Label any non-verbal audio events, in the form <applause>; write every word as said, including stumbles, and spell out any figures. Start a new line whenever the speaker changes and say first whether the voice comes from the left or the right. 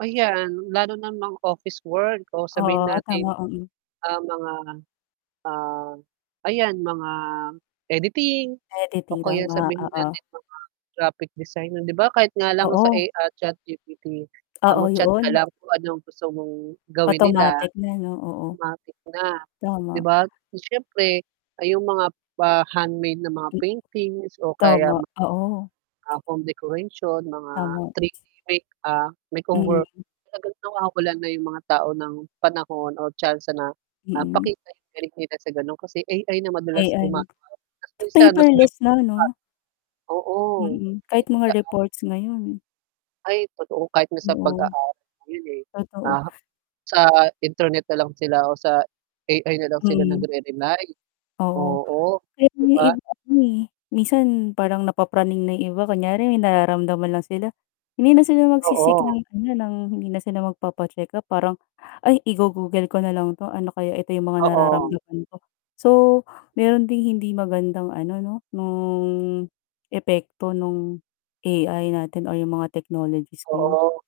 right: Ayan, lalo na ang mga office work o sabihin
left: Oo
right: natin,
left: tama, mm.
right: ah, mga, ah, ayan, mga editing o
left: Editing,
right: kaya
left: tama,
right: sabihin
left: oo.
right: natin mga graphic designer. 'Di ba, kahit nga lang sa A
left: Oo.
right: ah, Chat G-P-T, ah,
left: Oo,
right: mag-chat ka
left: 'yon.
right: lang kung ano ang gusto mong gawin nila,
left: Automatic na 'no? Oo.
right: matik na, 'di
left: Tama.
right: ba? Siyempre ayung mga pa-handmade na mga
left: M
right: paintings o kaya
left: tama,
right: mga,
left: oo.
right: ah, home decoration, mga
left: Tama.
right: three D make ah, makeover.
left: Mm.
right: Talagang nawawalan na yung mga tao ng panahon o tsansa na, ah,
left: Mm.
right: pakita yung galing nila sa ganon, kasi A-I na madalas gumagawa,
left: Ayan,
right: 'tas minsan mas <unintelligible> pa.
left: paperless na 'no?
right: Oo.
left: Mm,
right: Di
left: kahit
right: na
left: mga
right: gaanong
left: reports ngayon.
right: Ay, totoo kahit na sa
left: Oo.
right: pag-aaral ngayon, eh,
left: Totoo.
right: naha sa internet na lang sila o sa A-I nalang sila
left: Mm.
right: nagre-rely
left: Oo,
right: oo,
left: kaya
right: 'di
left: yung
right: ba?
left: iba rin, eh, minsan parang napapraning na yung iba. Kunyari may nararamdaman lang sila, hindi na sila magsi-seek ng
right: Oo.
left: ano, ng hindi na sila magpapa-check up parang, "Ay, igo-google ko na lang 'to, ano kaya? Ito yung mga
right: Oo.
left: nararamdaman ko." So, meron ding hindi magandang ano 'no, ng epekto nung A-I natin o yung mga technologies ngayon.
right: Oo.